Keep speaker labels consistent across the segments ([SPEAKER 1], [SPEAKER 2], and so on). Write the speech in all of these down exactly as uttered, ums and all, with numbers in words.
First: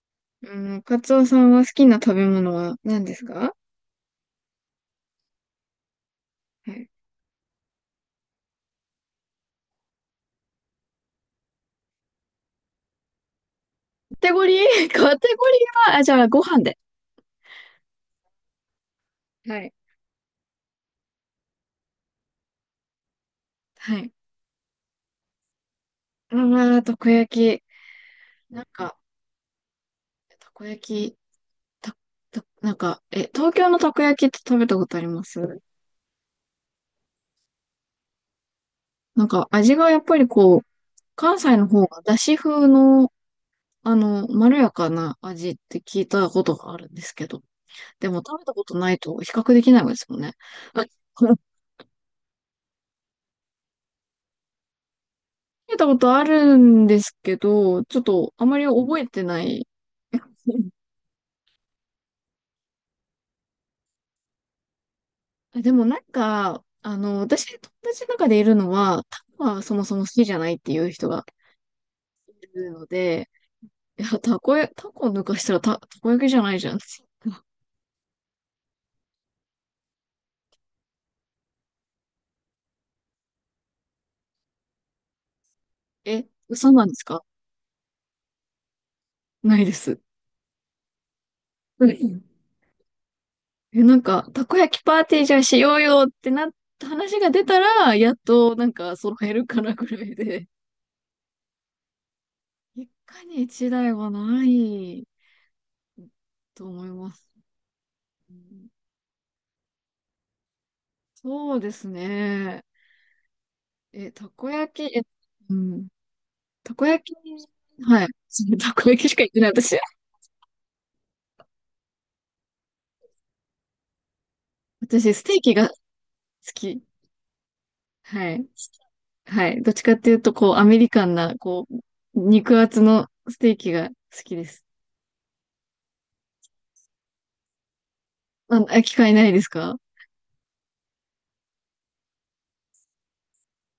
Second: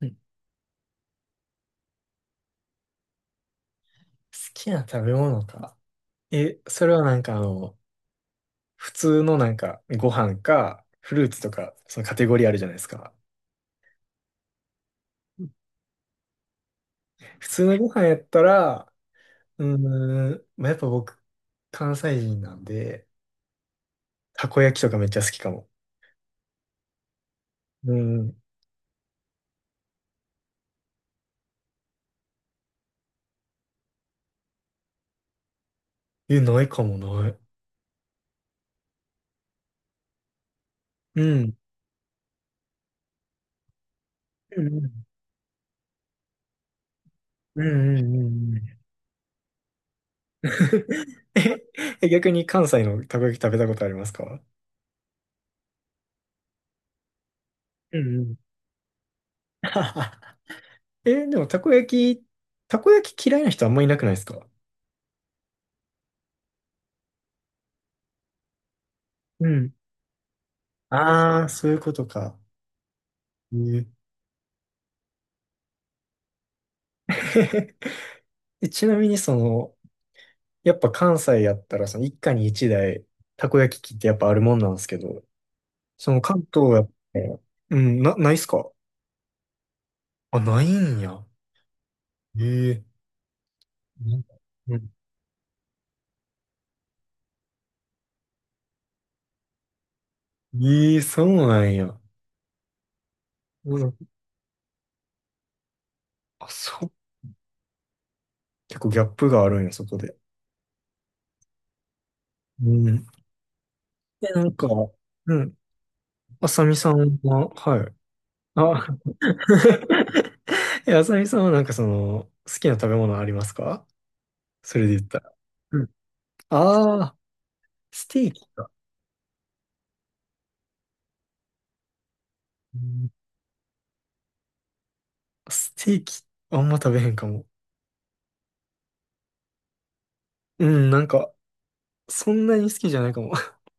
[SPEAKER 1] うん好
[SPEAKER 2] うん、カツオさんは好きな食べ物は何ですか？
[SPEAKER 1] きな食べ物か。え、
[SPEAKER 2] は
[SPEAKER 1] そ
[SPEAKER 2] い。
[SPEAKER 1] れはなんかあの、普通のなんかご飯か、フルーツとか、そのカテゴリーあるじゃないですか。
[SPEAKER 2] カテゴリー カテゴリーは、あ、じゃあ、ご飯で。
[SPEAKER 1] 普通のご飯やったら、
[SPEAKER 2] は
[SPEAKER 1] う
[SPEAKER 2] い。
[SPEAKER 1] ーん、まあ、やっぱ僕、関西人なんで、
[SPEAKER 2] はい。
[SPEAKER 1] たこ焼きとかめっちゃ好きかも。
[SPEAKER 2] ああ、たこ焼き。
[SPEAKER 1] うん。
[SPEAKER 2] なんか、たこ焼き、た、た、なんか、え、東京のたこ焼きって食べたことあります？
[SPEAKER 1] え、ないかもない。
[SPEAKER 2] なんか、味がやっぱりこう、
[SPEAKER 1] う
[SPEAKER 2] 関西
[SPEAKER 1] ん。
[SPEAKER 2] の方がだし風の、あの、まろ
[SPEAKER 1] う
[SPEAKER 2] やか
[SPEAKER 1] ん
[SPEAKER 2] な味って聞いたことがあるんですけど、
[SPEAKER 1] うんうんう
[SPEAKER 2] で
[SPEAKER 1] ん
[SPEAKER 2] も
[SPEAKER 1] う
[SPEAKER 2] 食べた
[SPEAKER 1] んう
[SPEAKER 2] こと
[SPEAKER 1] ん。
[SPEAKER 2] ないと比較できないですもんね。
[SPEAKER 1] え、え逆に関西のたこ焼き食べたことありますか？
[SPEAKER 2] 食べたことあるんですけど、ち
[SPEAKER 1] う
[SPEAKER 2] ょっ
[SPEAKER 1] んう
[SPEAKER 2] と
[SPEAKER 1] ん。
[SPEAKER 2] あまり覚えてない。
[SPEAKER 1] え、でもたこ焼き、たこ焼き嫌いな人あんまいなくないですか？
[SPEAKER 2] あでもなんか、あの、私、友達の中でいるのは、タコ
[SPEAKER 1] う
[SPEAKER 2] は
[SPEAKER 1] ん。
[SPEAKER 2] そもそも好きじゃないっていう人が
[SPEAKER 1] ああ、そういうことか。
[SPEAKER 2] いるので、
[SPEAKER 1] ええ。
[SPEAKER 2] いや、タコや、タコ抜かしたらタ、タコ焼きじゃないじゃん。
[SPEAKER 1] えちなみにその、やっぱ関西やったら、その一家に一台、たこ焼き器ってやっぱあるもんなんですけど、その
[SPEAKER 2] え、
[SPEAKER 1] 関東
[SPEAKER 2] 嘘
[SPEAKER 1] や
[SPEAKER 2] なん
[SPEAKER 1] っ
[SPEAKER 2] です
[SPEAKER 1] た
[SPEAKER 2] か？
[SPEAKER 1] ら、うん、な、ないっすか？
[SPEAKER 2] ないです。
[SPEAKER 1] あ、ないんや。
[SPEAKER 2] うん。
[SPEAKER 1] ええ、
[SPEAKER 2] え、なん
[SPEAKER 1] なん
[SPEAKER 2] か、
[SPEAKER 1] か、
[SPEAKER 2] たこ
[SPEAKER 1] う
[SPEAKER 2] 焼き
[SPEAKER 1] ん。
[SPEAKER 2] パーティーじゃあしようよってなった話が出たら、やっとなんか揃えるかなぐらいで、
[SPEAKER 1] ええそうなんや。
[SPEAKER 2] 一家に一
[SPEAKER 1] う
[SPEAKER 2] 台
[SPEAKER 1] ん。
[SPEAKER 2] はない
[SPEAKER 1] あ、
[SPEAKER 2] と
[SPEAKER 1] そ
[SPEAKER 2] 思い
[SPEAKER 1] う。
[SPEAKER 2] ます。うん。
[SPEAKER 1] 結構ギャップがあるんや、そこで。
[SPEAKER 2] そうですね。
[SPEAKER 1] うん。
[SPEAKER 2] え、た
[SPEAKER 1] で、な
[SPEAKER 2] こ
[SPEAKER 1] んか、
[SPEAKER 2] 焼き、え、
[SPEAKER 1] う
[SPEAKER 2] う
[SPEAKER 1] ん。
[SPEAKER 2] ん。
[SPEAKER 1] あさ
[SPEAKER 2] た
[SPEAKER 1] み
[SPEAKER 2] こ
[SPEAKER 1] さ
[SPEAKER 2] 焼
[SPEAKER 1] んは、
[SPEAKER 2] き、
[SPEAKER 1] はい。
[SPEAKER 2] はい。た
[SPEAKER 1] あ、
[SPEAKER 2] こ焼きしか言ってない、私。
[SPEAKER 1] え、あさみさんはなんかその、好きな食べ物ありますか？そ れで言っ
[SPEAKER 2] 私、
[SPEAKER 1] た
[SPEAKER 2] ス
[SPEAKER 1] ら。
[SPEAKER 2] テーキが好
[SPEAKER 1] うん。
[SPEAKER 2] き。
[SPEAKER 1] ああ、ステ
[SPEAKER 2] は
[SPEAKER 1] ー
[SPEAKER 2] い。
[SPEAKER 1] キか。
[SPEAKER 2] はい。どっちかっていうと、こう、アメリカンな、こう、肉
[SPEAKER 1] う
[SPEAKER 2] 厚の
[SPEAKER 1] ん。
[SPEAKER 2] ステーキが好きです。
[SPEAKER 1] ステーキ、あんま食べへんかも。
[SPEAKER 2] あ、あ機会ないですか？
[SPEAKER 1] うん、なんか、そんなに好きじゃないかも。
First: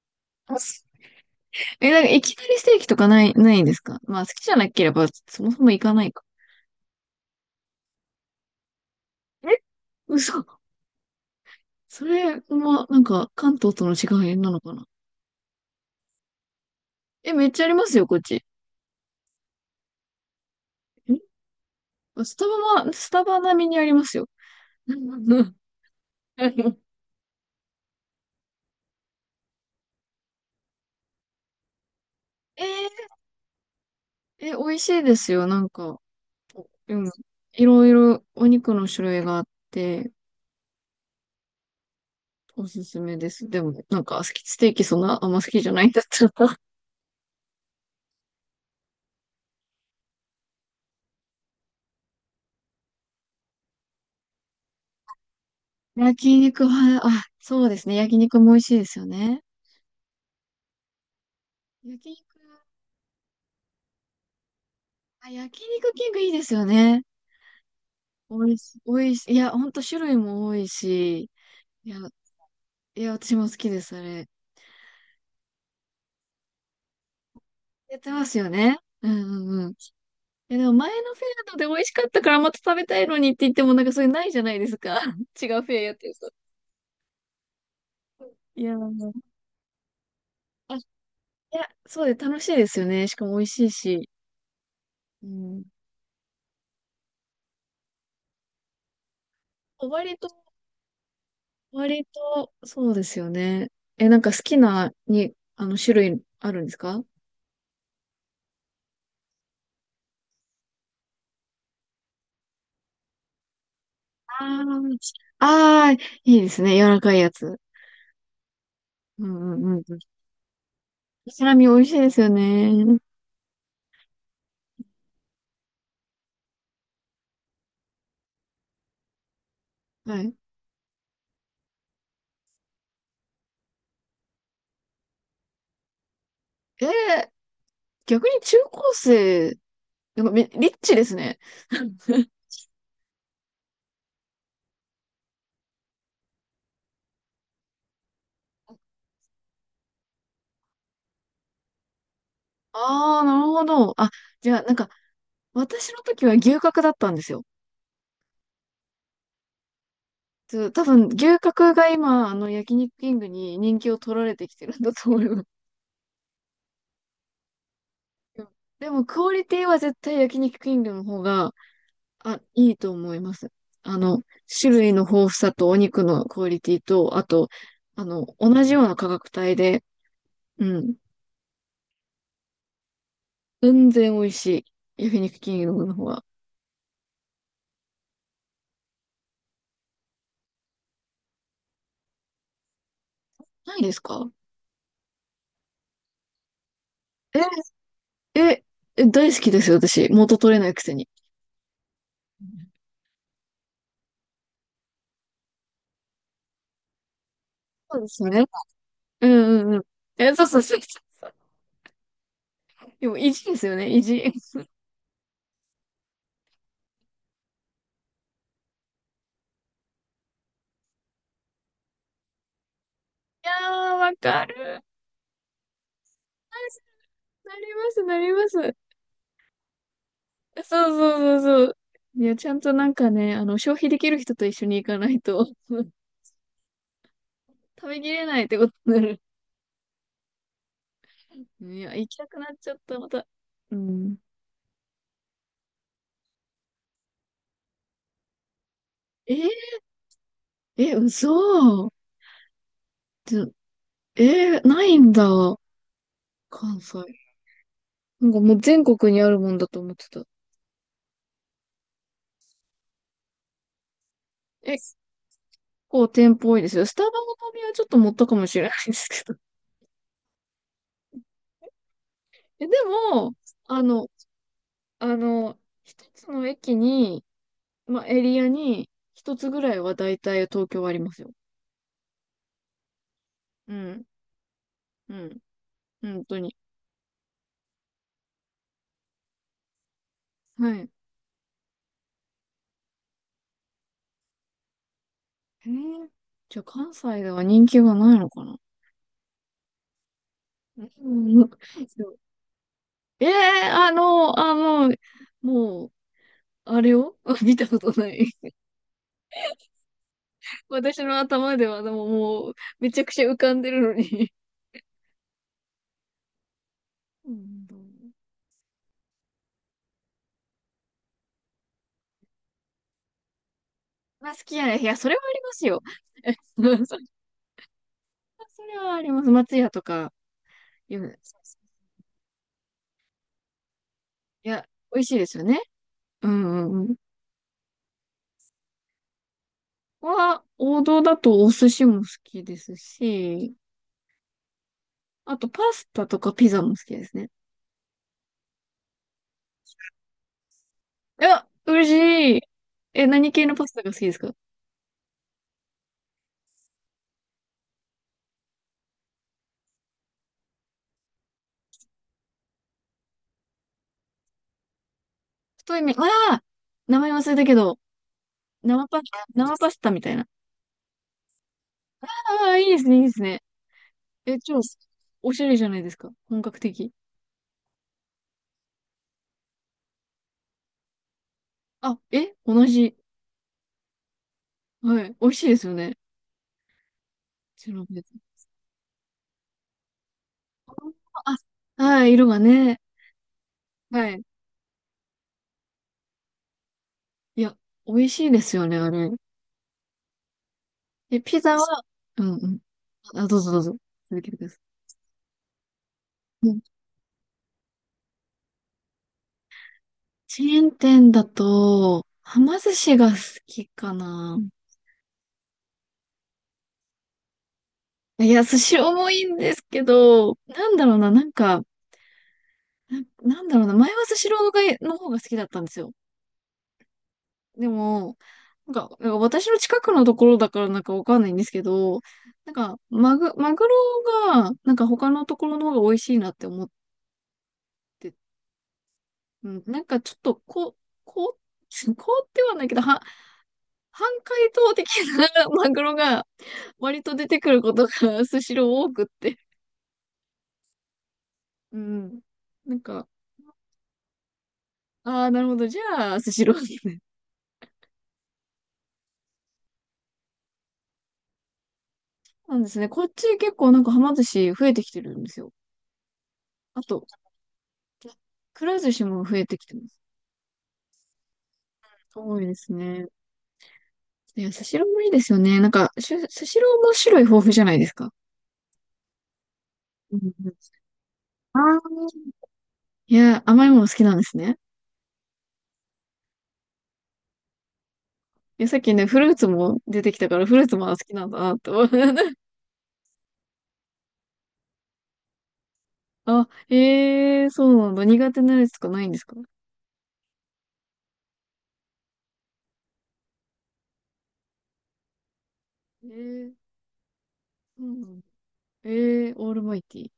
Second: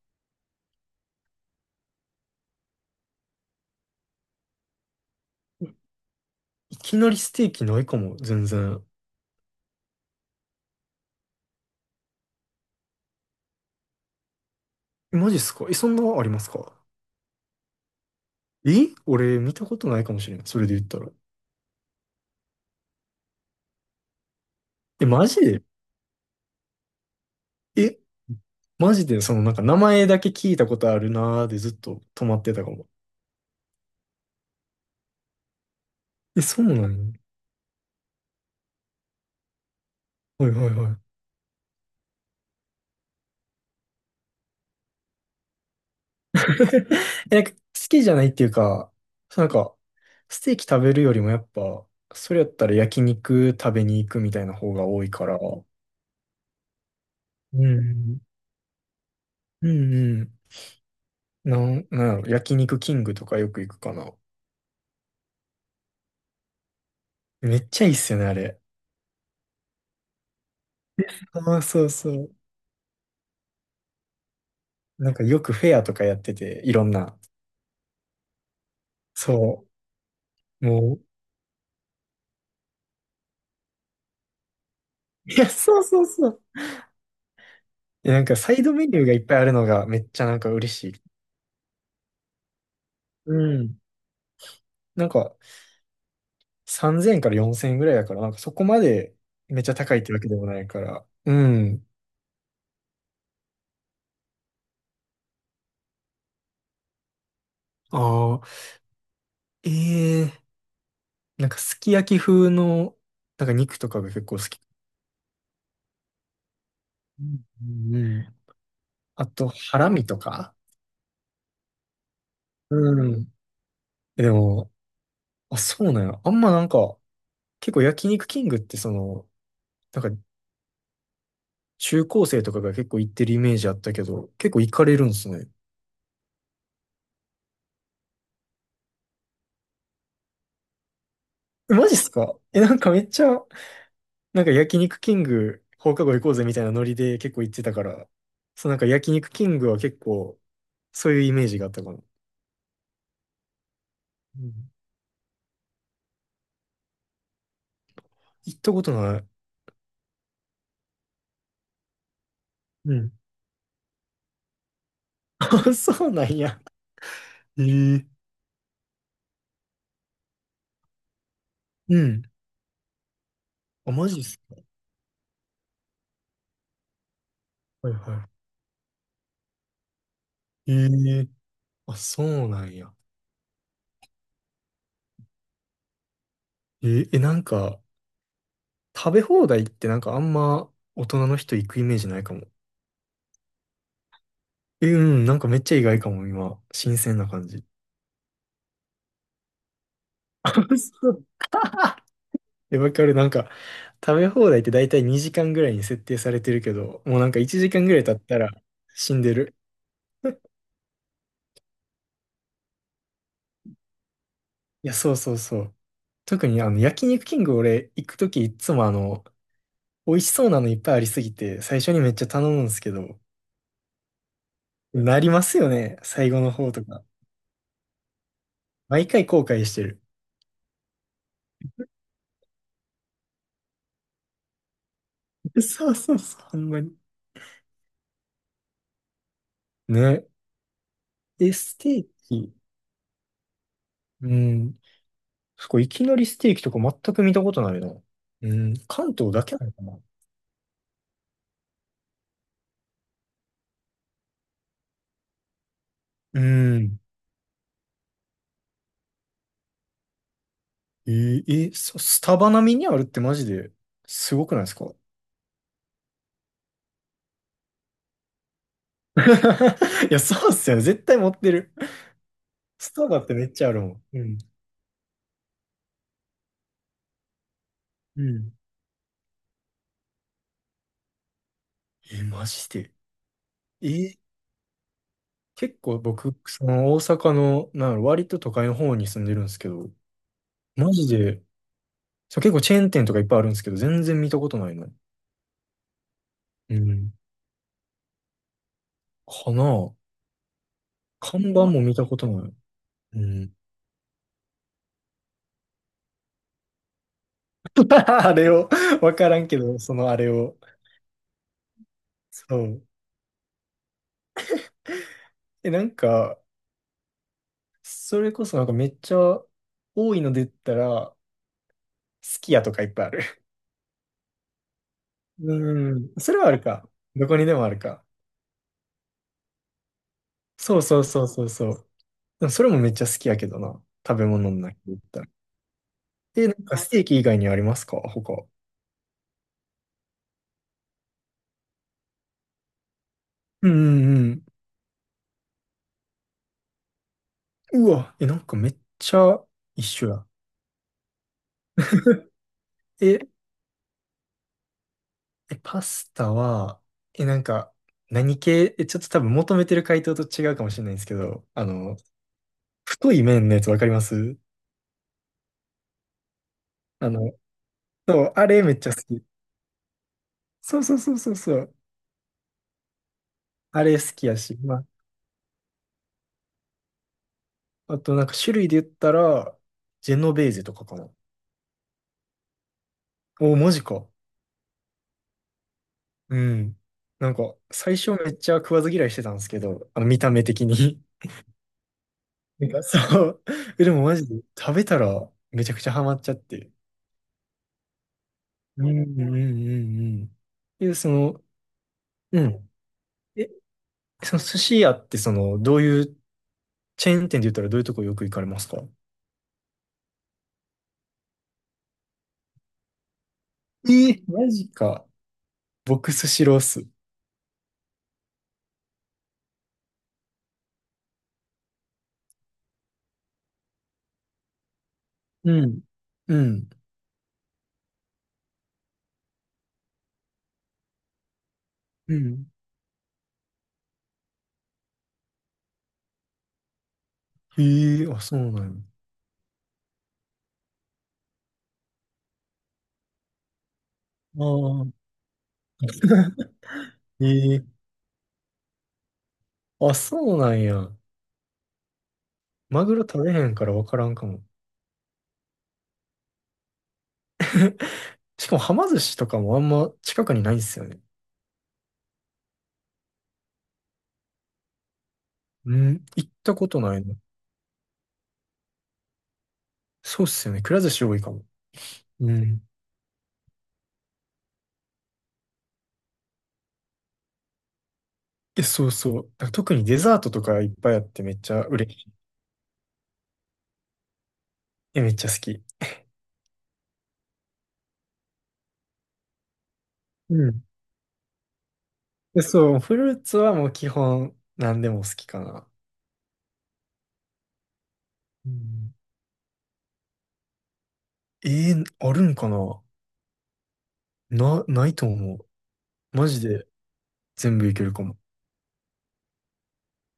[SPEAKER 2] あす え、なんか、いきなりステーキとかない、ないんですか？まあ、好きじゃなければ、そもそも行かないか。
[SPEAKER 1] いきなりステーキないかも、全然。
[SPEAKER 2] え、嘘。それは、なんか、関東との違いなのかな？
[SPEAKER 1] えマジっすか？え、そんなありますか？
[SPEAKER 2] え、めっちゃありますよ、こっち。
[SPEAKER 1] え俺、見たことないかもしれん。それで言ったら。
[SPEAKER 2] スタバは、スタバ並みにありますよ。
[SPEAKER 1] え、マジ で？
[SPEAKER 2] えー、
[SPEAKER 1] え、マジで、その、なんか、名前だけ聞いたことあるなーでずっと止まってたかも。
[SPEAKER 2] え、美味しいですよ、なんか。
[SPEAKER 1] え、そうな
[SPEAKER 2] うん。
[SPEAKER 1] の？
[SPEAKER 2] いろいろお肉の種類があって、
[SPEAKER 1] はいはいはい。
[SPEAKER 2] おすすめです。でも、なんか、好き、ステーキそんなあんま好きじゃないんだったら。
[SPEAKER 1] え、なんか好きじゃないっていうか、そうなんか、ステーキ食べるよりもやっぱ、それやったら焼肉食べに行くみたいな方が多いから、う
[SPEAKER 2] 焼肉は、あ、そうですね。焼
[SPEAKER 1] ん
[SPEAKER 2] 肉も美味しいですよね。
[SPEAKER 1] うんうん。なん、
[SPEAKER 2] 焼
[SPEAKER 1] なん
[SPEAKER 2] 肉、
[SPEAKER 1] やろ、焼肉キングとかよく行くかな。
[SPEAKER 2] あ、焼肉キングいいですよね。
[SPEAKER 1] めっちゃいいっすよね、あ
[SPEAKER 2] 美味
[SPEAKER 1] れ。
[SPEAKER 2] しい、美味しい。いや、ほんと種類も多いし、
[SPEAKER 1] ああ、そう
[SPEAKER 2] いや、
[SPEAKER 1] そう。
[SPEAKER 2] いや、私も好きです、あれ。
[SPEAKER 1] なんかよくフェアとかやってて、いろんな。
[SPEAKER 2] やってますよね。うんうんう
[SPEAKER 1] そ
[SPEAKER 2] ん。いや、で
[SPEAKER 1] う。
[SPEAKER 2] も前
[SPEAKER 1] もう。
[SPEAKER 2] のフェアので美味しかったからまた食べたいのにって言ってもなんかそれないじゃないですか。
[SPEAKER 1] い
[SPEAKER 2] 違
[SPEAKER 1] や、
[SPEAKER 2] うフェ
[SPEAKER 1] そ
[SPEAKER 2] ア
[SPEAKER 1] う
[SPEAKER 2] やっ
[SPEAKER 1] そう
[SPEAKER 2] てる
[SPEAKER 1] そ
[SPEAKER 2] と。
[SPEAKER 1] う。え、なんかサイ
[SPEAKER 2] いや
[SPEAKER 1] ドメニュー
[SPEAKER 2] ー、
[SPEAKER 1] がいっぱいあるのがめっちゃなんか嬉
[SPEAKER 2] あ、い
[SPEAKER 1] しい。
[SPEAKER 2] や、そうで楽しいですよね。しか
[SPEAKER 1] う
[SPEAKER 2] も美味しい
[SPEAKER 1] ん。
[SPEAKER 2] し。
[SPEAKER 1] なん
[SPEAKER 2] う
[SPEAKER 1] か
[SPEAKER 2] ん。
[SPEAKER 1] さんぜんからよんせんえんぐらいだから、なんかそこまでめっちゃ高いって
[SPEAKER 2] 割
[SPEAKER 1] わけ
[SPEAKER 2] と、
[SPEAKER 1] でもないから。うん。
[SPEAKER 2] 割と、そうですよね。え、なんか好きな、に、あの、種類あるんですか？
[SPEAKER 1] ああ、ええ、なんかすき焼き風の、なんか肉とかが結構
[SPEAKER 2] あ
[SPEAKER 1] 好き。
[SPEAKER 2] あー、あーいいですね。柔らかい
[SPEAKER 1] う
[SPEAKER 2] や
[SPEAKER 1] ん
[SPEAKER 2] つ。
[SPEAKER 1] うんうん。あ
[SPEAKER 2] うん
[SPEAKER 1] と、
[SPEAKER 2] うんう
[SPEAKER 1] ハ
[SPEAKER 2] ん
[SPEAKER 1] ラ
[SPEAKER 2] うん。
[SPEAKER 1] ミとか。
[SPEAKER 2] サラミ美味しいですよね。
[SPEAKER 1] うん。でも、あ、そうなんや。あんまなんか、結構焼肉キングってその、なん
[SPEAKER 2] は
[SPEAKER 1] か
[SPEAKER 2] い。
[SPEAKER 1] 中高生とかが結構行ってるイメージあったけど、結構行かれるんですね。
[SPEAKER 2] えー、逆に中高生、なんかめ、リッチですね。
[SPEAKER 1] えマジっす か？え、なんかめっちゃなんか焼肉キング放課後行こうぜみたいなノリで結構行ってたから、そうなんか焼肉キングは結構そういうイメージがあったかな。
[SPEAKER 2] ああ、なるほど。あ、
[SPEAKER 1] う
[SPEAKER 2] じ
[SPEAKER 1] ん、
[SPEAKER 2] ゃあ、なんか、私の時は牛角だったんですよ。
[SPEAKER 1] 行ったことない。
[SPEAKER 2] そう多分、牛角が今、あの、焼肉
[SPEAKER 1] う
[SPEAKER 2] キ
[SPEAKER 1] ん。
[SPEAKER 2] ングに人気を取られてきてるんだと思います。う ん。
[SPEAKER 1] あ、そうなんや。ええ。
[SPEAKER 2] でも、クオリティは絶対焼肉キングの方が、
[SPEAKER 1] うん。
[SPEAKER 2] あ、いいと思います。
[SPEAKER 1] あ、
[SPEAKER 2] あ
[SPEAKER 1] マジ
[SPEAKER 2] の、
[SPEAKER 1] っすか。
[SPEAKER 2] 種類の豊富さとお肉のクオリティと、あと、
[SPEAKER 1] はい
[SPEAKER 2] あの、
[SPEAKER 1] は
[SPEAKER 2] 同じような価格帯で、う
[SPEAKER 1] い。
[SPEAKER 2] ん、
[SPEAKER 1] ええ、あ、そうなんや。
[SPEAKER 2] 全然美味しい。焼肉キングの方が。
[SPEAKER 1] え、え、なんか、食べ放題ってなんかあんま大人の人行くイメージないかも。
[SPEAKER 2] ないですか？
[SPEAKER 1] え、うん、なんかめっちゃ意外かも、今。新鮮な
[SPEAKER 2] え、
[SPEAKER 1] 感じ。
[SPEAKER 2] え、え、大好きですよ、私。元取れないくせに。
[SPEAKER 1] で、わかる。なんか、食べ放題って大体にじかんぐらいに設定されてるけど、もうなんかいちじかんぐ
[SPEAKER 2] そ
[SPEAKER 1] ら
[SPEAKER 2] う
[SPEAKER 1] い
[SPEAKER 2] で
[SPEAKER 1] 経っ
[SPEAKER 2] すよ
[SPEAKER 1] た
[SPEAKER 2] ね。
[SPEAKER 1] ら死ん
[SPEAKER 2] うん
[SPEAKER 1] でる。
[SPEAKER 2] うんうん。え、そうそうそうそう でも、意地ですよね、意地。い
[SPEAKER 1] いや、そうそうそう。特にあの、焼肉キング俺行くときいつもあの、美味しそうなのいっぱいありすぎて、最初にめっちゃ頼むんですけど、
[SPEAKER 2] やー、わかる。
[SPEAKER 1] なりますよね。最後の方とか。
[SPEAKER 2] なります、なります。そう
[SPEAKER 1] 毎回後悔してる。
[SPEAKER 2] そうそうそう。いや、ちゃんとなんかね、あの、消費できる人と一緒に行かないと、
[SPEAKER 1] そ うそうそう、ほんまに。
[SPEAKER 2] 食べきれないってことになる。
[SPEAKER 1] ね。え、ス
[SPEAKER 2] いや、
[SPEAKER 1] テー
[SPEAKER 2] 行きたくな
[SPEAKER 1] キ。
[SPEAKER 2] っちゃった、また。うん。
[SPEAKER 1] うん。そこいきなりステーキとか全く見たことないな。うん。関東
[SPEAKER 2] え
[SPEAKER 1] だ
[SPEAKER 2] ー、
[SPEAKER 1] けなのかな。
[SPEAKER 2] え、嘘。ちょえー、ないんだ。
[SPEAKER 1] う
[SPEAKER 2] 関西。
[SPEAKER 1] ん。
[SPEAKER 2] なんかもう全国にあるもんだと思ってた。
[SPEAKER 1] えー、えーそスタバ並みにあるってマジですごくないで
[SPEAKER 2] え、
[SPEAKER 1] すか？
[SPEAKER 2] 結構店舗多いですよ。スタバの旅はちょっと持ったかもしれないですけど。
[SPEAKER 1] いや、そうっすよね。絶対持ってる。
[SPEAKER 2] え、で
[SPEAKER 1] スタバっ
[SPEAKER 2] も、
[SPEAKER 1] てめっちゃある
[SPEAKER 2] あ
[SPEAKER 1] も
[SPEAKER 2] の、
[SPEAKER 1] ん。うん。
[SPEAKER 2] あの、一つの駅に、まあ、エ
[SPEAKER 1] う
[SPEAKER 2] リア
[SPEAKER 1] ん。
[SPEAKER 2] に、一つぐらいは大体東京はありますよ。
[SPEAKER 1] えー、マジで。
[SPEAKER 2] う
[SPEAKER 1] え
[SPEAKER 2] ん。
[SPEAKER 1] ー、
[SPEAKER 2] うん。
[SPEAKER 1] 結構
[SPEAKER 2] 本
[SPEAKER 1] 僕、
[SPEAKER 2] 当に。
[SPEAKER 1] その大阪の、なんやろ割と都会の方に住んでるんですけど、
[SPEAKER 2] はい。
[SPEAKER 1] マジで、そう、結構チェーン店とかいっぱいあるんですけど、全然見たことないの。
[SPEAKER 2] へえ。じゃあ
[SPEAKER 1] う
[SPEAKER 2] 関
[SPEAKER 1] ん。
[SPEAKER 2] 西では人気がないのかな？
[SPEAKER 1] かな？あ、
[SPEAKER 2] うん。
[SPEAKER 1] 看
[SPEAKER 2] うん。
[SPEAKER 1] 板も見た
[SPEAKER 2] そ
[SPEAKER 1] こ
[SPEAKER 2] う
[SPEAKER 1] とない。う
[SPEAKER 2] え
[SPEAKER 1] ん。
[SPEAKER 2] え。あの、あの、もう、あれを 見たこと ない。
[SPEAKER 1] あれを、わからんけど、そのあれを。
[SPEAKER 2] 私の頭では、でももう、
[SPEAKER 1] そう。
[SPEAKER 2] めちゃくちゃ浮かんでるのに。
[SPEAKER 1] え、なんか、
[SPEAKER 2] うん。
[SPEAKER 1] それこそなんかめっちゃ多いので言ったら、すき家とかいっぱいある。
[SPEAKER 2] まあ、好きやね。いや、それはありますよ。
[SPEAKER 1] うん。それはあるか。どこにでもあるか。
[SPEAKER 2] それはあります。松屋とか。
[SPEAKER 1] そう
[SPEAKER 2] い
[SPEAKER 1] そ
[SPEAKER 2] や、
[SPEAKER 1] う
[SPEAKER 2] い
[SPEAKER 1] そうそうそう。でもそれもめっちゃ好きやけどな。食べ物の
[SPEAKER 2] や、
[SPEAKER 1] 中で言っ
[SPEAKER 2] 美味しい
[SPEAKER 1] た
[SPEAKER 2] で
[SPEAKER 1] ら。
[SPEAKER 2] すよね。うんう
[SPEAKER 1] え、なんか
[SPEAKER 2] ん
[SPEAKER 1] ス
[SPEAKER 2] うん。こ
[SPEAKER 1] テーキ以外にありますか他。
[SPEAKER 2] こは、王道だとお寿司も好きですし、
[SPEAKER 1] うんうん
[SPEAKER 2] あとパスタとかピザも好きですね。
[SPEAKER 1] うん。うわ、え、なんかめっちゃ一緒や。
[SPEAKER 2] いや、嬉しい。え、
[SPEAKER 1] え、
[SPEAKER 2] 何系のパスタが好きですか？
[SPEAKER 1] え、パスタは、え、なんか、何系、え、ちょっと多分求めてる回答と違うかもしれないんですけど、あの、太い麺のやつわかります？
[SPEAKER 2] 太い麺、ああ、名
[SPEAKER 1] あ
[SPEAKER 2] 前
[SPEAKER 1] の、
[SPEAKER 2] 忘れたけど、
[SPEAKER 1] そう、あれめっ
[SPEAKER 2] 生
[SPEAKER 1] ちゃ
[SPEAKER 2] パ、
[SPEAKER 1] 好き。
[SPEAKER 2] 生パスタみたいな。
[SPEAKER 1] そうそうそうそうそう。
[SPEAKER 2] ああ、いいですね、いいですね。
[SPEAKER 1] あれ好き
[SPEAKER 2] え、
[SPEAKER 1] やし。
[SPEAKER 2] 超、
[SPEAKER 1] ま
[SPEAKER 2] おしゃれじゃないですか。本格的。
[SPEAKER 1] あ、あとなんか種類で言ったら、ジェノベーゼとかかな。
[SPEAKER 2] あ、え、同じ。
[SPEAKER 1] お、マジか。
[SPEAKER 2] はい。美味しいですよね。
[SPEAKER 1] うん。なんか、
[SPEAKER 2] うちの
[SPEAKER 1] 最
[SPEAKER 2] や、
[SPEAKER 1] 初めっちゃ食わず嫌いしてたんですけど、あの見た目的に。
[SPEAKER 2] あ、はい、色が
[SPEAKER 1] なん
[SPEAKER 2] ね。
[SPEAKER 1] かそう。えでも
[SPEAKER 2] は
[SPEAKER 1] マ
[SPEAKER 2] い。
[SPEAKER 1] ジで食べたらめちゃくちゃハマっちゃって。
[SPEAKER 2] いや、美味しいですよね、
[SPEAKER 1] う
[SPEAKER 2] あ
[SPEAKER 1] んう
[SPEAKER 2] れ。
[SPEAKER 1] んうんうん。え、そ
[SPEAKER 2] え、ピ
[SPEAKER 1] の、
[SPEAKER 2] ザは、うん
[SPEAKER 1] う
[SPEAKER 2] うん。
[SPEAKER 1] ん。
[SPEAKER 2] あ、どう
[SPEAKER 1] え、
[SPEAKER 2] ぞどうぞ。続け
[SPEAKER 1] そ
[SPEAKER 2] て
[SPEAKER 1] の
[SPEAKER 2] くださ
[SPEAKER 1] 寿司屋ってその、どういう
[SPEAKER 2] い。うん。
[SPEAKER 1] チェーン店で言ったらどういうとこよく行かれますか？
[SPEAKER 2] チェーン店だと、はま寿司が好き
[SPEAKER 1] え
[SPEAKER 2] か
[SPEAKER 1] ー
[SPEAKER 2] な。
[SPEAKER 1] マジか。僕、スシローっす。
[SPEAKER 2] いや、寿司重いんですけど、なんだろうな、なんか、な、なんだろうな、前はスシローがの方が好きだった
[SPEAKER 1] う
[SPEAKER 2] んです
[SPEAKER 1] ん。
[SPEAKER 2] よ。
[SPEAKER 1] うん。
[SPEAKER 2] でも、なんか、なんか私の近くのところだからなんかわかんないんですけど、
[SPEAKER 1] うん。
[SPEAKER 2] なんか、マグ、マグロが、なんか他のところの方が美味しいなって思っ
[SPEAKER 1] ええ、
[SPEAKER 2] て、
[SPEAKER 1] あ、そうなん
[SPEAKER 2] うん、なんかちょっと、こ、こう、こうってはないけど、は、半
[SPEAKER 1] や。
[SPEAKER 2] 解凍
[SPEAKER 1] あ
[SPEAKER 2] 的
[SPEAKER 1] あ、
[SPEAKER 2] な マグロが割と出てくる
[SPEAKER 1] え
[SPEAKER 2] こ
[SPEAKER 1] え、
[SPEAKER 2] とがスシロー多くって。
[SPEAKER 1] あ、そうなんや。
[SPEAKER 2] うん。なん
[SPEAKER 1] マグロ
[SPEAKER 2] か、
[SPEAKER 1] 食べへんからわからんかも。
[SPEAKER 2] ああ、なるほど。じゃあ、スシローですね。
[SPEAKER 1] しかも、はま寿司とかもあんま近くにないんですよね。
[SPEAKER 2] なんですね。こっち結構なんかはま寿司増えてきてるんですよ。
[SPEAKER 1] うん、行ったこと
[SPEAKER 2] あ
[SPEAKER 1] ない
[SPEAKER 2] と、
[SPEAKER 1] の。
[SPEAKER 2] くら寿司も増えてきてます。
[SPEAKER 1] そうっすよね。くら寿司多いかも。う
[SPEAKER 2] 多いで
[SPEAKER 1] ん。
[SPEAKER 2] すね。いや、スシローもいいですよね。なんか、しゅスシローも種類豊富じゃないですか。
[SPEAKER 1] え、そうそう。だから特にデ
[SPEAKER 2] う
[SPEAKER 1] ザート
[SPEAKER 2] ん
[SPEAKER 1] と
[SPEAKER 2] うん。
[SPEAKER 1] かいっぱいあってめっち
[SPEAKER 2] あ
[SPEAKER 1] ゃ嬉しい。
[SPEAKER 2] あ。いや、甘いもの好きなんですね。
[SPEAKER 1] え、めっちゃ好き。
[SPEAKER 2] いや、さっきね、フルーツも出てきた
[SPEAKER 1] う
[SPEAKER 2] から、フル
[SPEAKER 1] ん。
[SPEAKER 2] ーツも好きなんだなと、
[SPEAKER 1] で、そう、フルーツはもう基本何でも好きかな。
[SPEAKER 2] あ、ええー、そうなんだ。苦手
[SPEAKER 1] う
[SPEAKER 2] なやつとか
[SPEAKER 1] ん。
[SPEAKER 2] ないんですか？
[SPEAKER 1] えー、あるんかな？な、ないと思う。
[SPEAKER 2] ええ
[SPEAKER 1] マジ
[SPEAKER 2] ー、
[SPEAKER 1] で全部い
[SPEAKER 2] そ
[SPEAKER 1] け
[SPEAKER 2] う
[SPEAKER 1] るか
[SPEAKER 2] な
[SPEAKER 1] も。
[SPEAKER 2] んだ。ええー、オールマイティー。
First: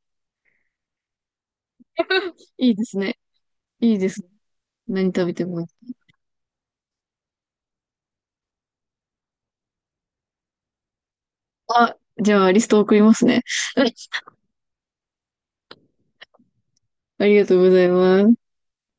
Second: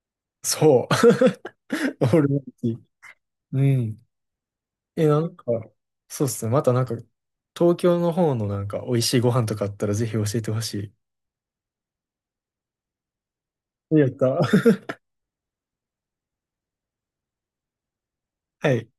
[SPEAKER 1] そう。オール マイテ
[SPEAKER 2] いい
[SPEAKER 1] ィ。
[SPEAKER 2] ですね。
[SPEAKER 1] う
[SPEAKER 2] い
[SPEAKER 1] ん。
[SPEAKER 2] いですね。何
[SPEAKER 1] え、な
[SPEAKER 2] 食べ
[SPEAKER 1] ん
[SPEAKER 2] て
[SPEAKER 1] か、
[SPEAKER 2] もいい。
[SPEAKER 1] そうっすね。またなんか、東京の方のなんか、美味しいご飯とかあったらぜひ教えてほし
[SPEAKER 2] じゃあ、リスト送りますね。
[SPEAKER 1] い。やっ た。
[SPEAKER 2] ありがとうございます。
[SPEAKER 1] はい。